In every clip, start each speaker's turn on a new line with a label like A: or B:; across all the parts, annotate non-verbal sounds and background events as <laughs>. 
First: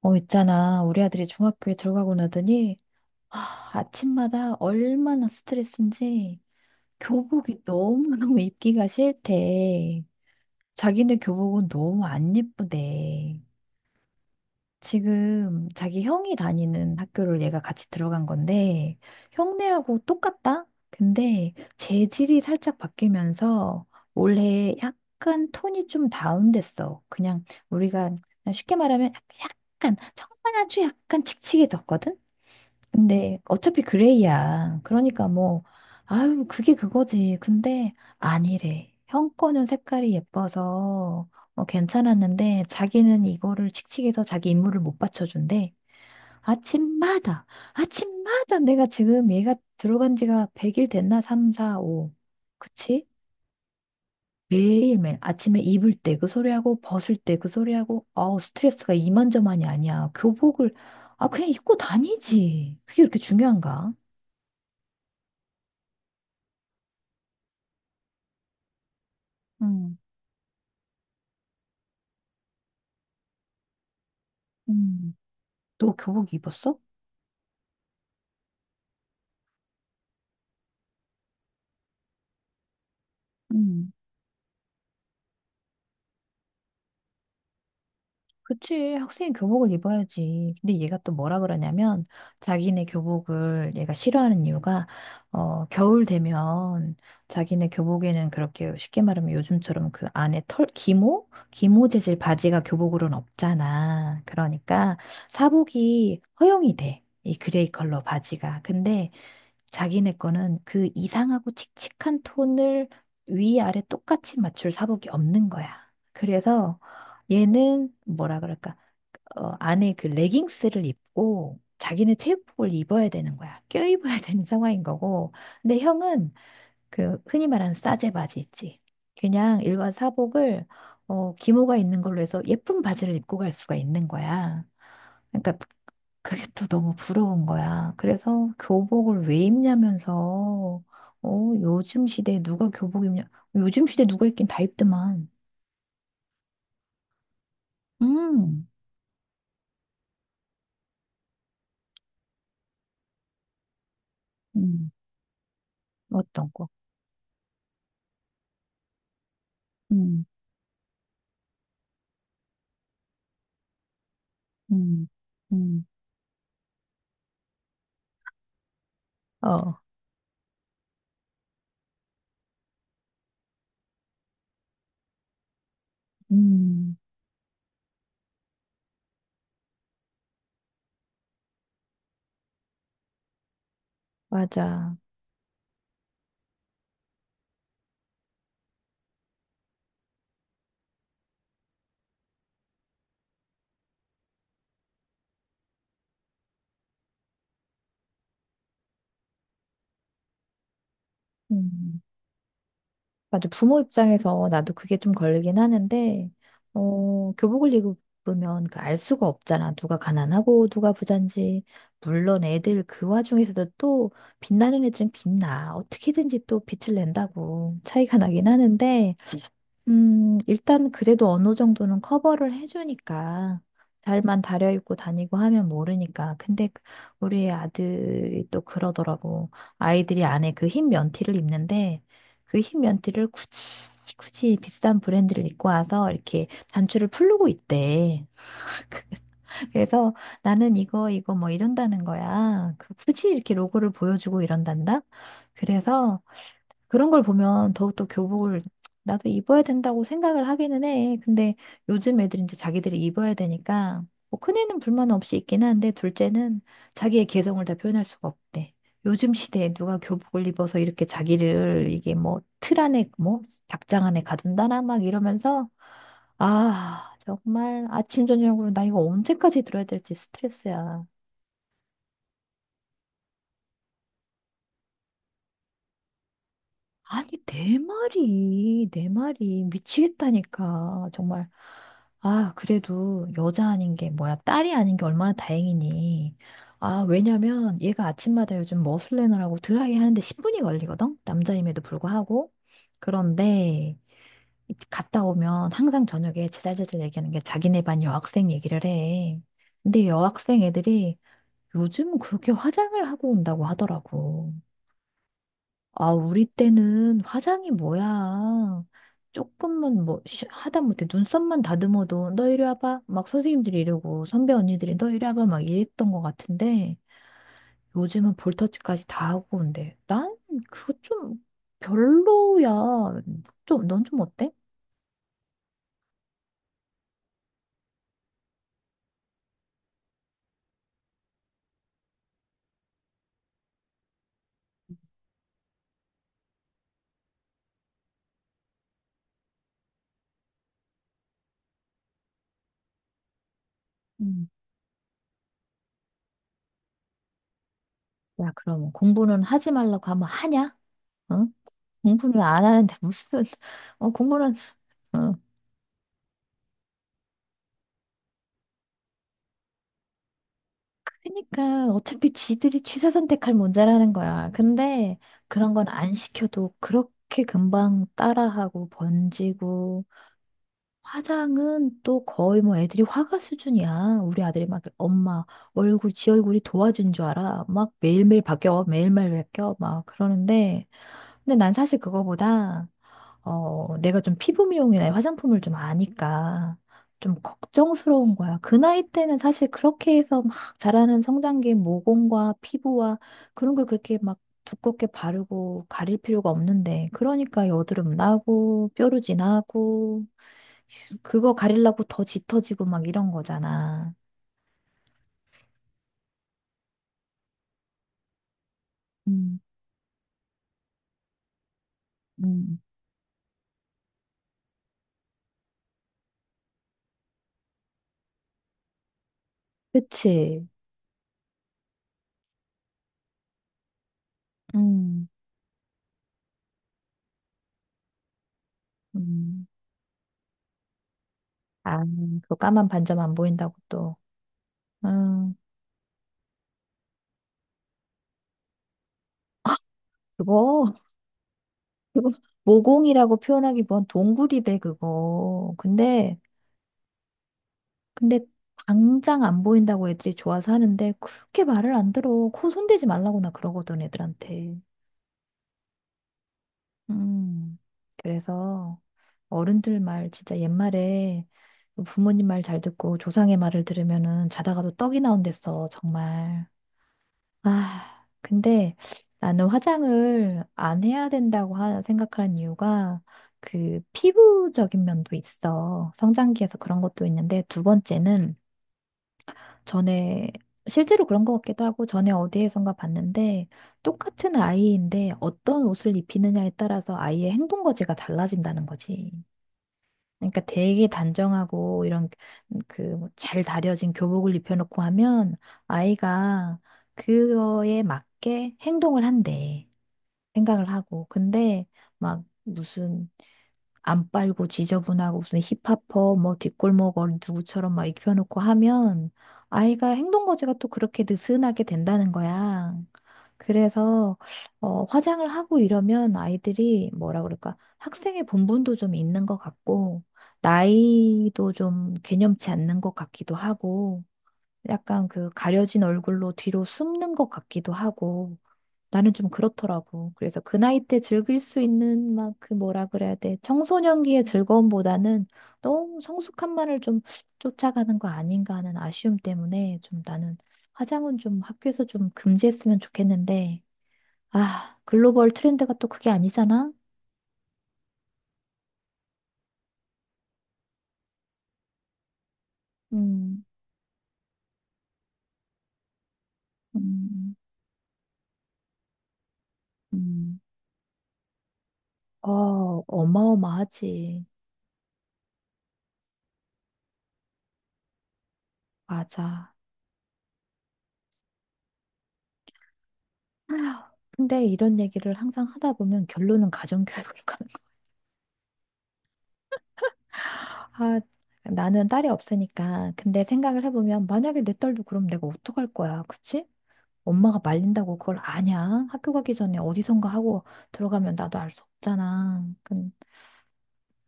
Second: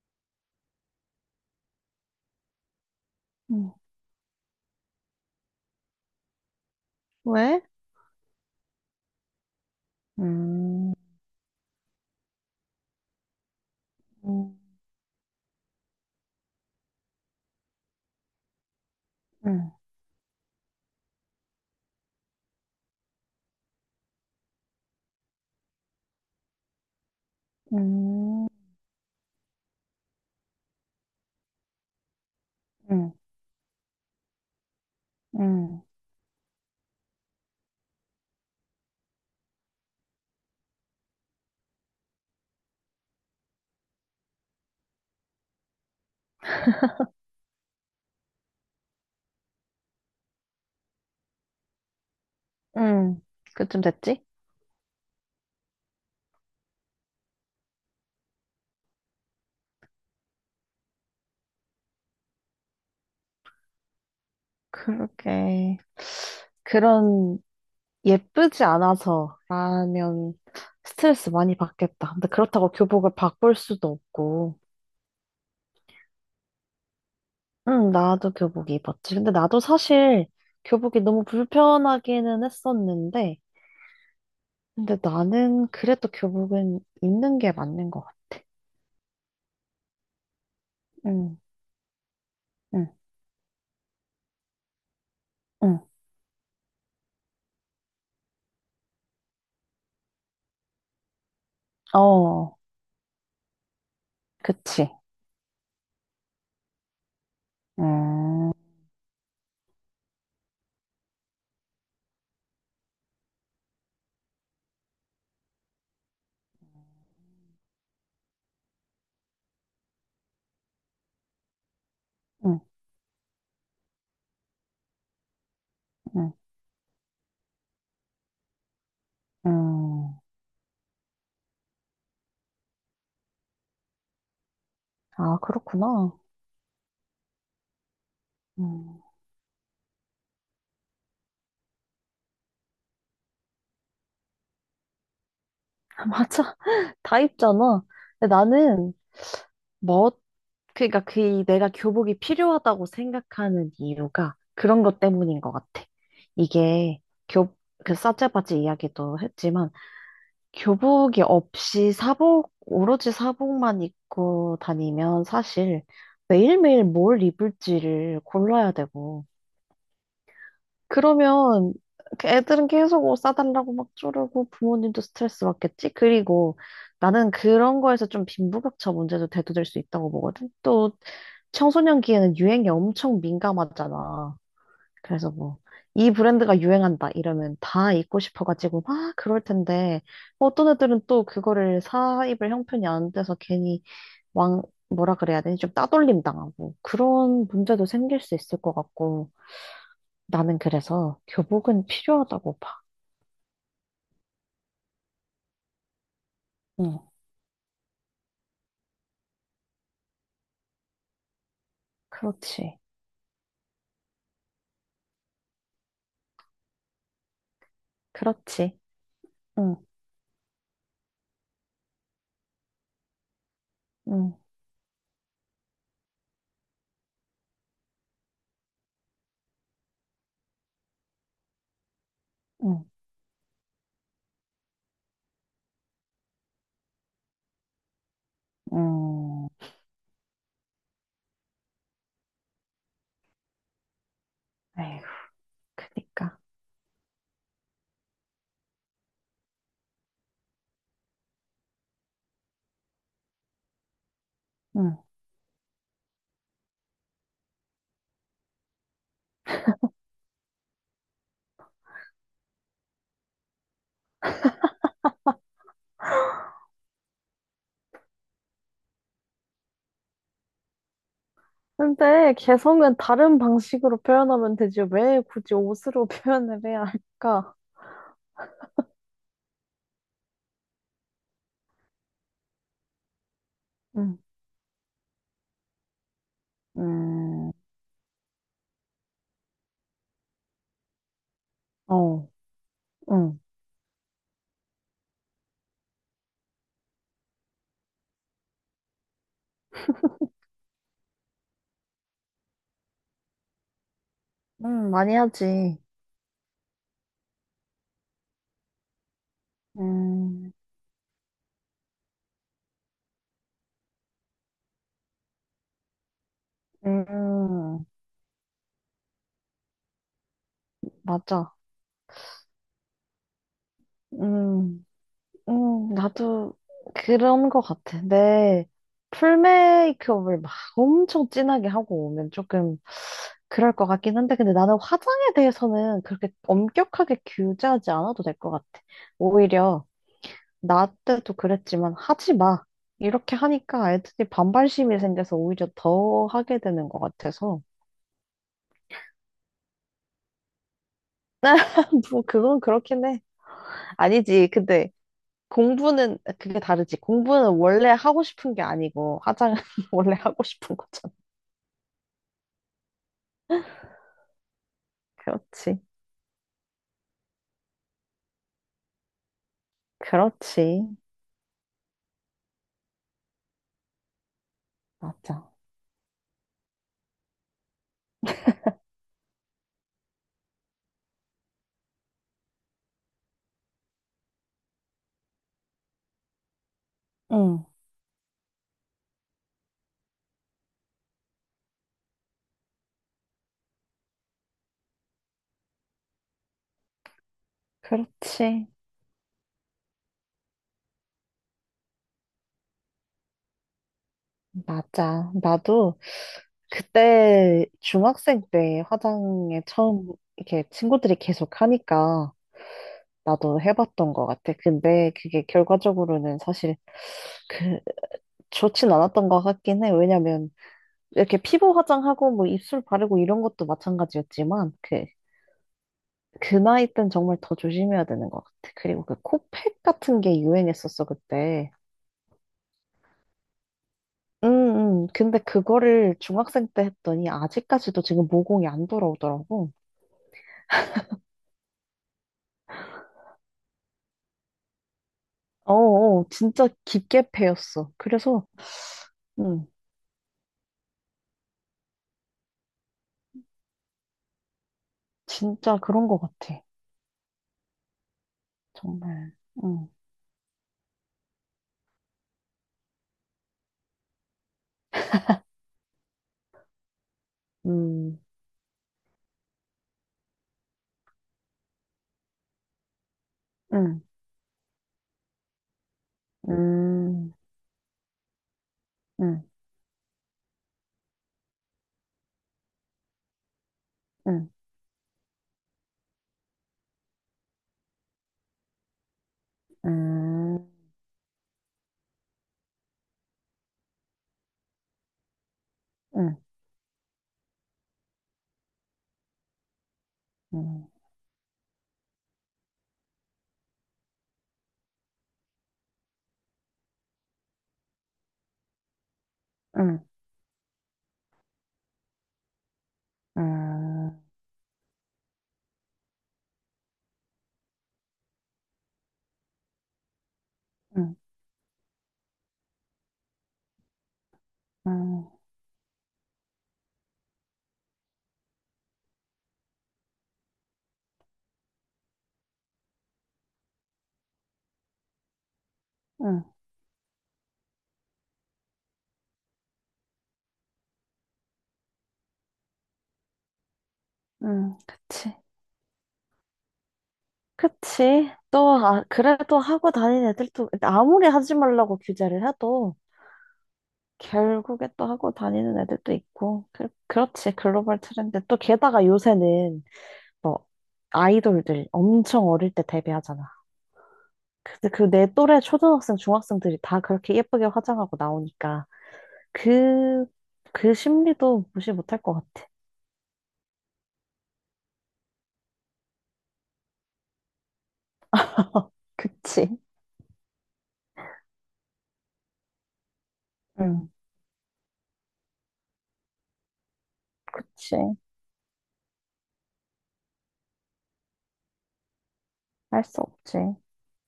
A: 있잖아. 우리 아들이 중학교에 들어가고 나더니, 아,
B: 음.
A: 아침마다 얼마나 스트레스인지 교복이
B: 왜?
A: 너무너무 입기가 싫대.
B: 음,
A: 자기네 교복은 너무 안 예쁘대.
B: 음,
A: 지금 자기 형이 다니는 학교를 얘가 같이 들어간 건데,
B: 음,
A: 형네하고 똑같다? 근데 재질이 살짝 바뀌면서 올해 약간 톤이 좀 다운됐어. 그냥 우리가
B: 음,
A: 쉽게 말하면 약간, 정말 아주 약간 칙칙해졌거든?
B: 음,
A: 근데 어차피 그레이야. 그러니까 뭐, 아유, 그게 그거지. 근데 아니래. 형 거는 색깔이 예뻐서 괜찮았는데 자기는 이거를 칙칙해서 자기 임무를 못 받쳐준대.
B: <laughs> 음,
A: 아침마다, 아침마다 내가 지금 얘가 들어간 지가 100일 됐나? 3, 4, 5. 그치?
B: 음. 그쯤 됐지?
A: 매일매일 아침에 입을 때 그 소리하고 벗을 때 그 소리하고 아우 스트레스가 이만저만이 아니야. 교복을 아 그냥 입고 다니지. 그게 그렇게 중요한가?
B: 그러게 그런, 예쁘지 않아서,
A: 음,
B: 라면, 스트레스 많이 받겠다. 근데 그렇다고 교복을 바꿀 수도 없고,
A: 음. 너 교복 입었어?
B: 응, 나도 교복 입었지. 근데 나도 사실, 교복이 너무 불편하기는 했었는데,
A: 음.
B: 근데 나는 그래도 교복은 입는 게 맞는 것 같아.
A: 그치, 학생이 교복을 입어야지. 근데 얘가 또
B: 응,
A: 뭐라 그러냐면, 자기네
B: 응,
A: 교복을 얘가 싫어하는 이유가,
B: 응.
A: 겨울 되면 자기네 교복에는 그렇게 쉽게 말하면 요즘처럼 그 안에 털, 기모? 기모 재질
B: 어.
A: 바지가 교복으로는 없잖아.
B: 그치.
A: 그러니까 사복이 허용이 돼. 이 그레이 컬러
B: 음,
A: 바지가. 근데 자기네 거는 그 이상하고 칙칙한 톤을 위아래 똑같이 맞출 사복이 없는 거야. 그래서 얘는 뭐라 그럴까? 안에 그 레깅스를 입고 자기는
B: 음,
A: 체육복을 입어야 되는 거야. 껴입어야 <laughs> 되는 상황인 거고. 근데 형은
B: 음,
A: 그 흔히 말하는 싸제 바지 있지. 그냥 일반
B: 음.
A: 사복을 기모가 있는 걸로 해서 예쁜 바지를 입고 갈 수가 있는 거야.
B: 아,
A: 그러니까
B: 그렇구나.
A: 그게 또 너무 부러운 거야. 그래서
B: 음,
A: 교복을 왜 입냐면서 요즘 시대에 누가 교복 입냐? 요즘 시대에 누가 입긴 다 입더만.
B: <laughs> 맞아. <laughs> 다 입잖아. 근데
A: 음,
B: 나는, 뭐, 그니까 러그 내가 교복이 필요하다고 생각하는 이유가 그런
A: 음,
B: 것 때문인 것 같아.
A: 어떤 거?
B: 이게 교, 그 사체바지 이야기도 했지만
A: 음,
B: 교복이 없이 사복, 오로지 사복만 입고
A: 음,
B: 다니면 사실
A: 음,
B: 매일매일 뭘 입을지를 골라야 되고
A: 어,
B: 그러면 그 애들은 계속 옷 사달라고 막 쪼르고 부모님도 스트레스 받겠지? 그리고
A: 음,
B: 나는 그런 거에서 좀 빈부격차 문제도 대두될 수 있다고 보거든. 또 청소년기에는 유행에 엄청 민감하잖아.
A: 맞아.
B: 그래서 뭐, 이 브랜드가 유행한다 이러면 다 입고 싶어가지고 막 그럴 텐데, 뭐 어떤 애들은 또 그거를 사 입을 형편이 안 돼서 괜히 왕, 뭐라 그래야 되니? 좀 따돌림 당하고 그런 문제도 생길 수 있을 것 같고. 나는 그래서 교복은
A: 음,
B: 필요하다고 봐.
A: 맞아. 부모 입장에서 나도 그게 좀 걸리긴 하는데,
B: 응,
A: 교복을 입으면 그 알 수가 없잖아. 누가 가난하고 누가 부잔지. 물론
B: 그렇지.
A: 애들 그 와중에서도 또 빛나는 애들은 빛나. 어떻게든지 또 빛을 낸다고 차이가 나긴
B: 그렇지.
A: 하는데,
B: 응,
A: 일단 그래도 어느 정도는 커버를 해주니까
B: 응,
A: 잘만 다려입고 다니고 하면 모르니까. 근데 우리 아들이 또 그러더라고. 아이들이 안에 그 흰 면티를 입는데 그 흰
B: 응,
A: 면티를 굳이 굳이 비싼 브랜드를 입고 와서 이렇게 단추를 풀르고 있대.
B: 응
A: <laughs> 그래서 나는 이거 이거 뭐 이런다는 거야. 그 굳이 이렇게 로고를 보여주고 이런단다.
B: 에휴,
A: 그래서
B: 그니까.
A: 그런 걸 보면 더욱더 교복을 나도 입어야 된다고 생각을 하기는 해. 근데 요즘 애들이 이제 자기들이 입어야 되니까 뭐 큰애는
B: 응.
A: 불만 없이 입긴 한데 둘째는 자기의 개성을 다 표현할 수가 없대. 요즘 시대에 누가 교복을 입어서 이렇게 자기를 이게 뭐 틀 안에 뭐 닭장 안에 가둔다나 막 이러면서 아 정말 아침 저녁으로 나 이거 언제까지 들어야 될지 스트레스야.
B: 근데 개성은 다른 방식으로 표현하면 되지. 왜 굳이 옷으로 <laughs> 표현을 해야
A: 아니,
B: 할까?
A: 네 마리, 네 마리. 미치겠다니까. 정말. 아, 그래도 여자 아닌 게
B: 응,
A: 뭐야. 딸이 아닌 게 얼마나 다행이니. 아,
B: 음,
A: 왜냐면 얘가 아침마다 요즘 머슬레너라고 드라이 하는데 10분이 걸리거든? 남자임에도
B: 어,
A: 불구하고.
B: 응,
A: 그런데 갔다 오면 항상 저녁에 제잘제잘 얘기하는 게 자기네 반 여학생 얘기를 해. 근데 여학생 애들이 요즘 그렇게 화장을 하고 온다고 하더라고.
B: 응, 많이 하지.
A: 아, 우리 때는 화장이 뭐야. 조금만 뭐,
B: 음,
A: 하다못해 눈썹만 다듬어도 너 이리 와봐. 막 선생님들이 이러고 선배 언니들이 너 이리 와봐. 막 이랬던 것 같은데
B: 음,
A: 요즘은 볼터치까지 다 하고 온대. 난 그거 좀
B: 맞아.
A: 별로야. 좀, 넌 좀 어때?
B: 음. 나도 그런 것 같아. 내 풀메이크업을 막 엄청 진하게 하고 오면 조금 그럴 것 같긴 한데, 근데 나는 화장에 대해서는 그렇게 엄격하게 규제하지 않아도 될 것 같아. 오히려 나 때도 그랬지만 하지 마. 이렇게 하니까 애들이
A: 음.
B: 반발심이 생겨서 오히려 더 하게 되는 것 같아서.
A: 야, 그럼 공부는 하지 말라고 하면 하냐? 응?
B: <laughs> 뭐,
A: 공부는
B: 그건
A: 안 하는데
B: 그렇긴 해.
A: 무슨, <laughs>
B: 아니지.
A: 공부는,
B: 근데
A: 어,
B: 공부는 그게 다르지. 공부는 원래 하고 싶은 게 아니고 화장은 <laughs> 원래 하고 싶은 거잖아.
A: 그니까 러 어차피 지들이 취사 선택할 문제라는 거야. 근데 그런
B: 그렇지.
A: 건 안 시켜도 그렇게 금방 따라하고 번지고
B: 그렇지.
A: 화장은 또 거의 뭐 애들이 화가 수준이야. 우리 아들이 막 엄마
B: 맞아.
A: 얼굴 지 얼굴이 도와준 줄 알아. 막 매일매일 바뀌어 매일매일 바뀌어 막 그러는데 근데 난 사실 그거보다 내가 좀 피부 미용이나 화장품을 좀 아니까 좀
B: 응.
A: 걱정스러운 거야. 그 나이 때는 사실 그렇게 해서 막 자라는 성장기 모공과 피부와 그런 걸 그렇게 막 두껍게 바르고 가릴 필요가 없는데 그러니까 여드름
B: 그렇지.
A: 나고 뾰루지 나고 그거 가리려고 더 짙어지고 막 이런 거잖아.
B: 맞아. 나도 그때 중학생 때
A: 음,
B: 화장에 처음 이렇게 친구들이 계속 하니까
A: 음,
B: 나도 해봤던 것 같아. 근데 그게 결과적으로는 사실 그 좋진 않았던 것 같긴 해. 왜냐면
A: 그치?
B: 이렇게 피부 화장하고 뭐 입술 바르고 이런 것도 마찬가지였지만
A: 음.
B: 그 나이 땐 정말 더 조심해야 되는 것 같아. 그리고 그
A: 음.
B: 코팩 같은 게 유행했었어, 그때.
A: 아, 그 까만 반점 안 보인다고 또.
B: 근데
A: 음,
B: 그거를 중학생 때 했더니 아직까지도 지금 모공이 안 돌아오더라고.
A: 그거 그거 모공이라고 표현하기보단 동굴이대 그거. 근데
B: 진짜 깊게 패였어.
A: 근데
B: 그래서,
A: 당장 안
B: 음,
A: 보인다고 애들이 좋아서 하는데 그렇게 말을 안 들어. 코 손대지 말라고 나 그러거든 애들한테.
B: 진짜 그런 것 같아.
A: 음. 그래서
B: 정말. 음,
A: 어른들 말 진짜 옛말에 부모님 말 잘 듣고 조상의 말을 들으면은 자다가도 떡이 나온댔어 정말.
B: 음,
A: 아, 근데 나는 화장을 안 해야 된다고 생각하는 이유가 그
B: 음,
A: 피부적인 면도 있어. 성장기에서 그런 것도
B: 음,
A: 있는데 두 번째는
B: 음,
A: 전에 실제로 그런 것 같기도 하고 전에 어디에선가 봤는데
B: 음,
A: 똑같은 아이인데 어떤 옷을 입히느냐에 따라서 아이의 행동 거지가 달라진다는 거지. 그러니까
B: 음,
A: 되게 단정하고 이런 그 뭐 잘 다려진 교복을 입혀놓고 하면
B: 음,
A: 아이가 그거에 맞게 행동을 한대.
B: 음,
A: 생각을 하고. 근데 막 무슨 안 빨고 지저분하고 무슨 힙합퍼 뭐 뒷골목 어린 누구처럼 막 입혀놓고 하면
B: 음,
A: 아이가 행동 거지가 또 그렇게 느슨하게 된다는 거야.
B: 음,
A: 그래서 화장을 하고 이러면 아이들이 뭐라 그럴까 학생의 본분도 좀 있는 것 같고
B: 음,
A: 나이도 좀 개념치 않는 것 같기도 하고 약간
B: 음,
A: 그 가려진 얼굴로 뒤로 숨는 것 같기도 하고 나는 좀 그렇더라고. 그래서 그 나이 때 즐길 수 있는 막 그 뭐라 그래야 돼. 청소년기의 즐거움보다는 너무
B: 음,
A: 성숙함만을 좀 쫓아가는 거 아닌가 하는 아쉬움 때문에 좀 나는 화장은 좀 학교에서 좀 금지했으면 좋겠는데, 아,
B: 그치.
A: 글로벌 트렌드가 또 그게 아니잖아?
B: 그치. 또, 아, 그래도 하고 다니는 애들도, 아무리 하지 말라고 규제를 해도,
A: 음,
B: 결국에 또 하고 다니는 애들도 있고, 그렇지.
A: 음,
B: 글로벌 트렌드. 또 게다가 요새는,
A: 음.
B: 뭐, 아이돌들 엄청 어릴 때
A: 어,
B: 데뷔하잖아.
A: 어마어마하지.
B: 근데 그 내 또래 초등학생, 중학생들이 다 그렇게 예쁘게 화장하고 나오니까,
A: 맞아.
B: 그, 그 심리도 무시 못할 것 같아.
A: 아휴, 근데 이런 얘기를 항상 하다 보면 결론은 가정교육으로 가.
B: <laughs> 그치.
A: 아, 나는 딸이 없으니까. 근데 생각을
B: 응,
A: 해보면, 만약에 내 딸도 그럼 내가 어떡할 거야, 그치? 엄마가
B: 그치.
A: 말린다고 그걸 아냐? 학교 가기 전에 어디선가 하고 들어가면 나도 알 수 없잖아. 그
B: 할 수 없지.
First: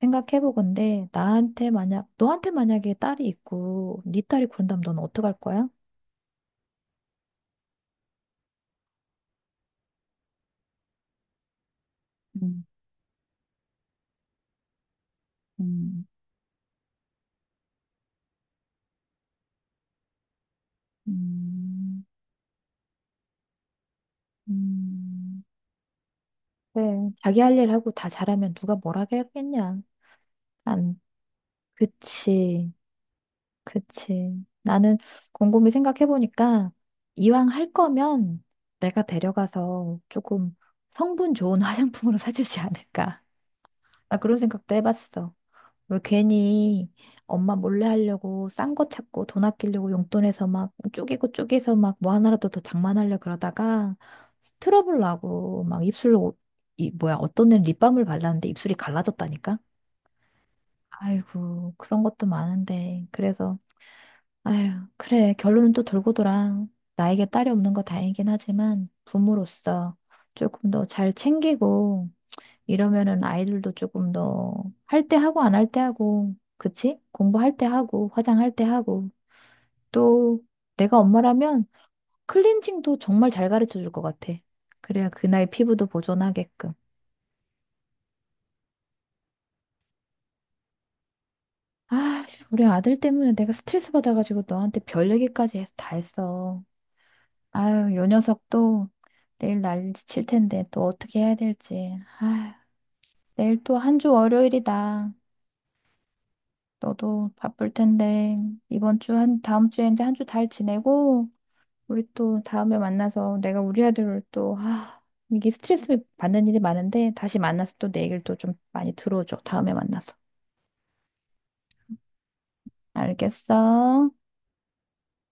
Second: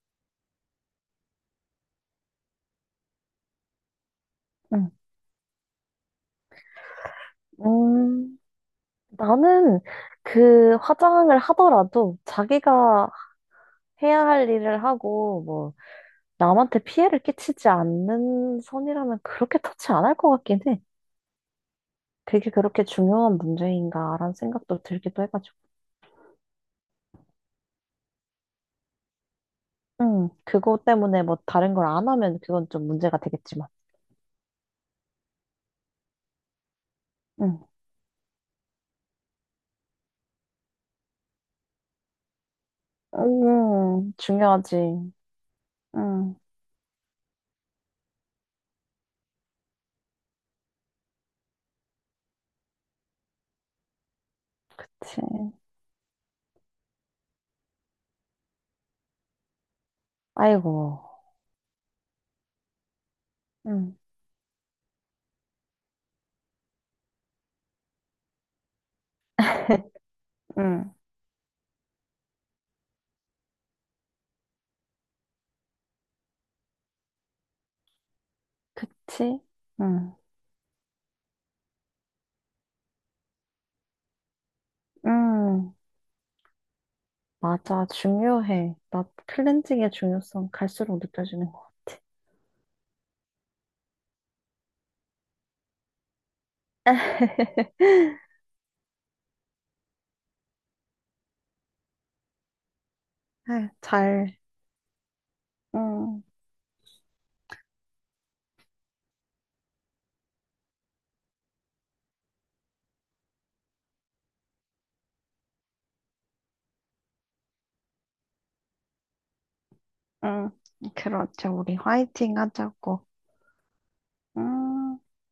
A: 생각해보건데, 나한테 만약, 너한테 만약에 딸이 있고, 네 딸이 그런다면
B: 응.
A: 넌 어떡할 거야?
B: 음. 나는 그 화장을 하더라도
A: 음,
B: 자기가 해야 할 일을 하고 뭐
A: 음,
B: 남한테 피해를 끼치지 않는 선이라면 그렇게 터치 안 할 것 같긴 해.
A: 음,
B: 그게 그렇게 중요한 문제인가라는 생각도 들기도
A: 음.
B: 해가지고.
A: 네. 자기 할 일 하고 다 잘하면 누가 뭐라 하겠냐?
B: 그거
A: 안,
B: 때문에 뭐 다른 걸 안 하면 그건
A: 그치.
B: 좀 문제가 되겠지만.
A: 그치. 나는 곰곰이 생각해보니까 이왕
B: 음,
A: 할 거면 내가 데려가서 조금 성분 좋은 <laughs> 화장품으로 사주지 않을까. 나 그런 생각도
B: 중요하지.
A: 해봤어. 왜
B: 음,
A: 괜히 엄마 몰래 하려고 싼 거 찾고 돈 아끼려고 용돈에서 막 쪼개고 쪼개서 막 뭐 하나라도 더 장만하려 그러다가 트러블
B: 그치.
A: 나고 막 입술로 이 뭐야 어떤 애는 립밤을 발랐는데 입술이 갈라졌다니까?
B: 아이고.
A: 아이고 그런 것도 많은데 그래서
B: 음,
A: 아휴, 그래. 결론은 또 돌고 돌아. 나에게 딸이 없는 거 다행이긴 하지만 부모로서
B: <laughs>
A: 조금 더
B: 음,
A: 잘 챙기고 이러면은 아이들도 조금 더 할 때 하고 안 할 때 하고, 그치? 공부할 때 하고, 화장할 때 하고.
B: 그치. 음,
A: 또 내가 엄마라면 클렌징도 정말 잘 가르쳐 줄 것 같아. 그래야 그 나이
B: 음.
A: 피부도 보존하게끔.
B: 맞아, 중요해. 나 클렌징의 중요성 갈수록 느껴지는 것 같아.
A: 아, 씨, 우리 아들 때문에 내가 스트레스 받아가지고 너한테 별 얘기까지 해서 다 했어.
B: <laughs>
A: 아유, 요 녀석도 내일 난리칠 텐데 또 어떻게 해야 될지. 아유, 내일
B: 아유,
A: 또 한 주
B: 잘,
A: 월요일이다.
B: 응,
A: 너도 바쁠 텐데 이번 주 한 다음 주에 이제 한 주 잘 지내고 우리 또 다음에 만나서 내가 우리 아들을 또 아, 이게 스트레스 받는 일이 많은데 다시 만나서 또 내 얘기를 또 좀 많이 들어줘. 다음에 만나서.
B: 응, 그렇죠. 우리 화이팅 하자고.
A: 알겠어?
B: 음.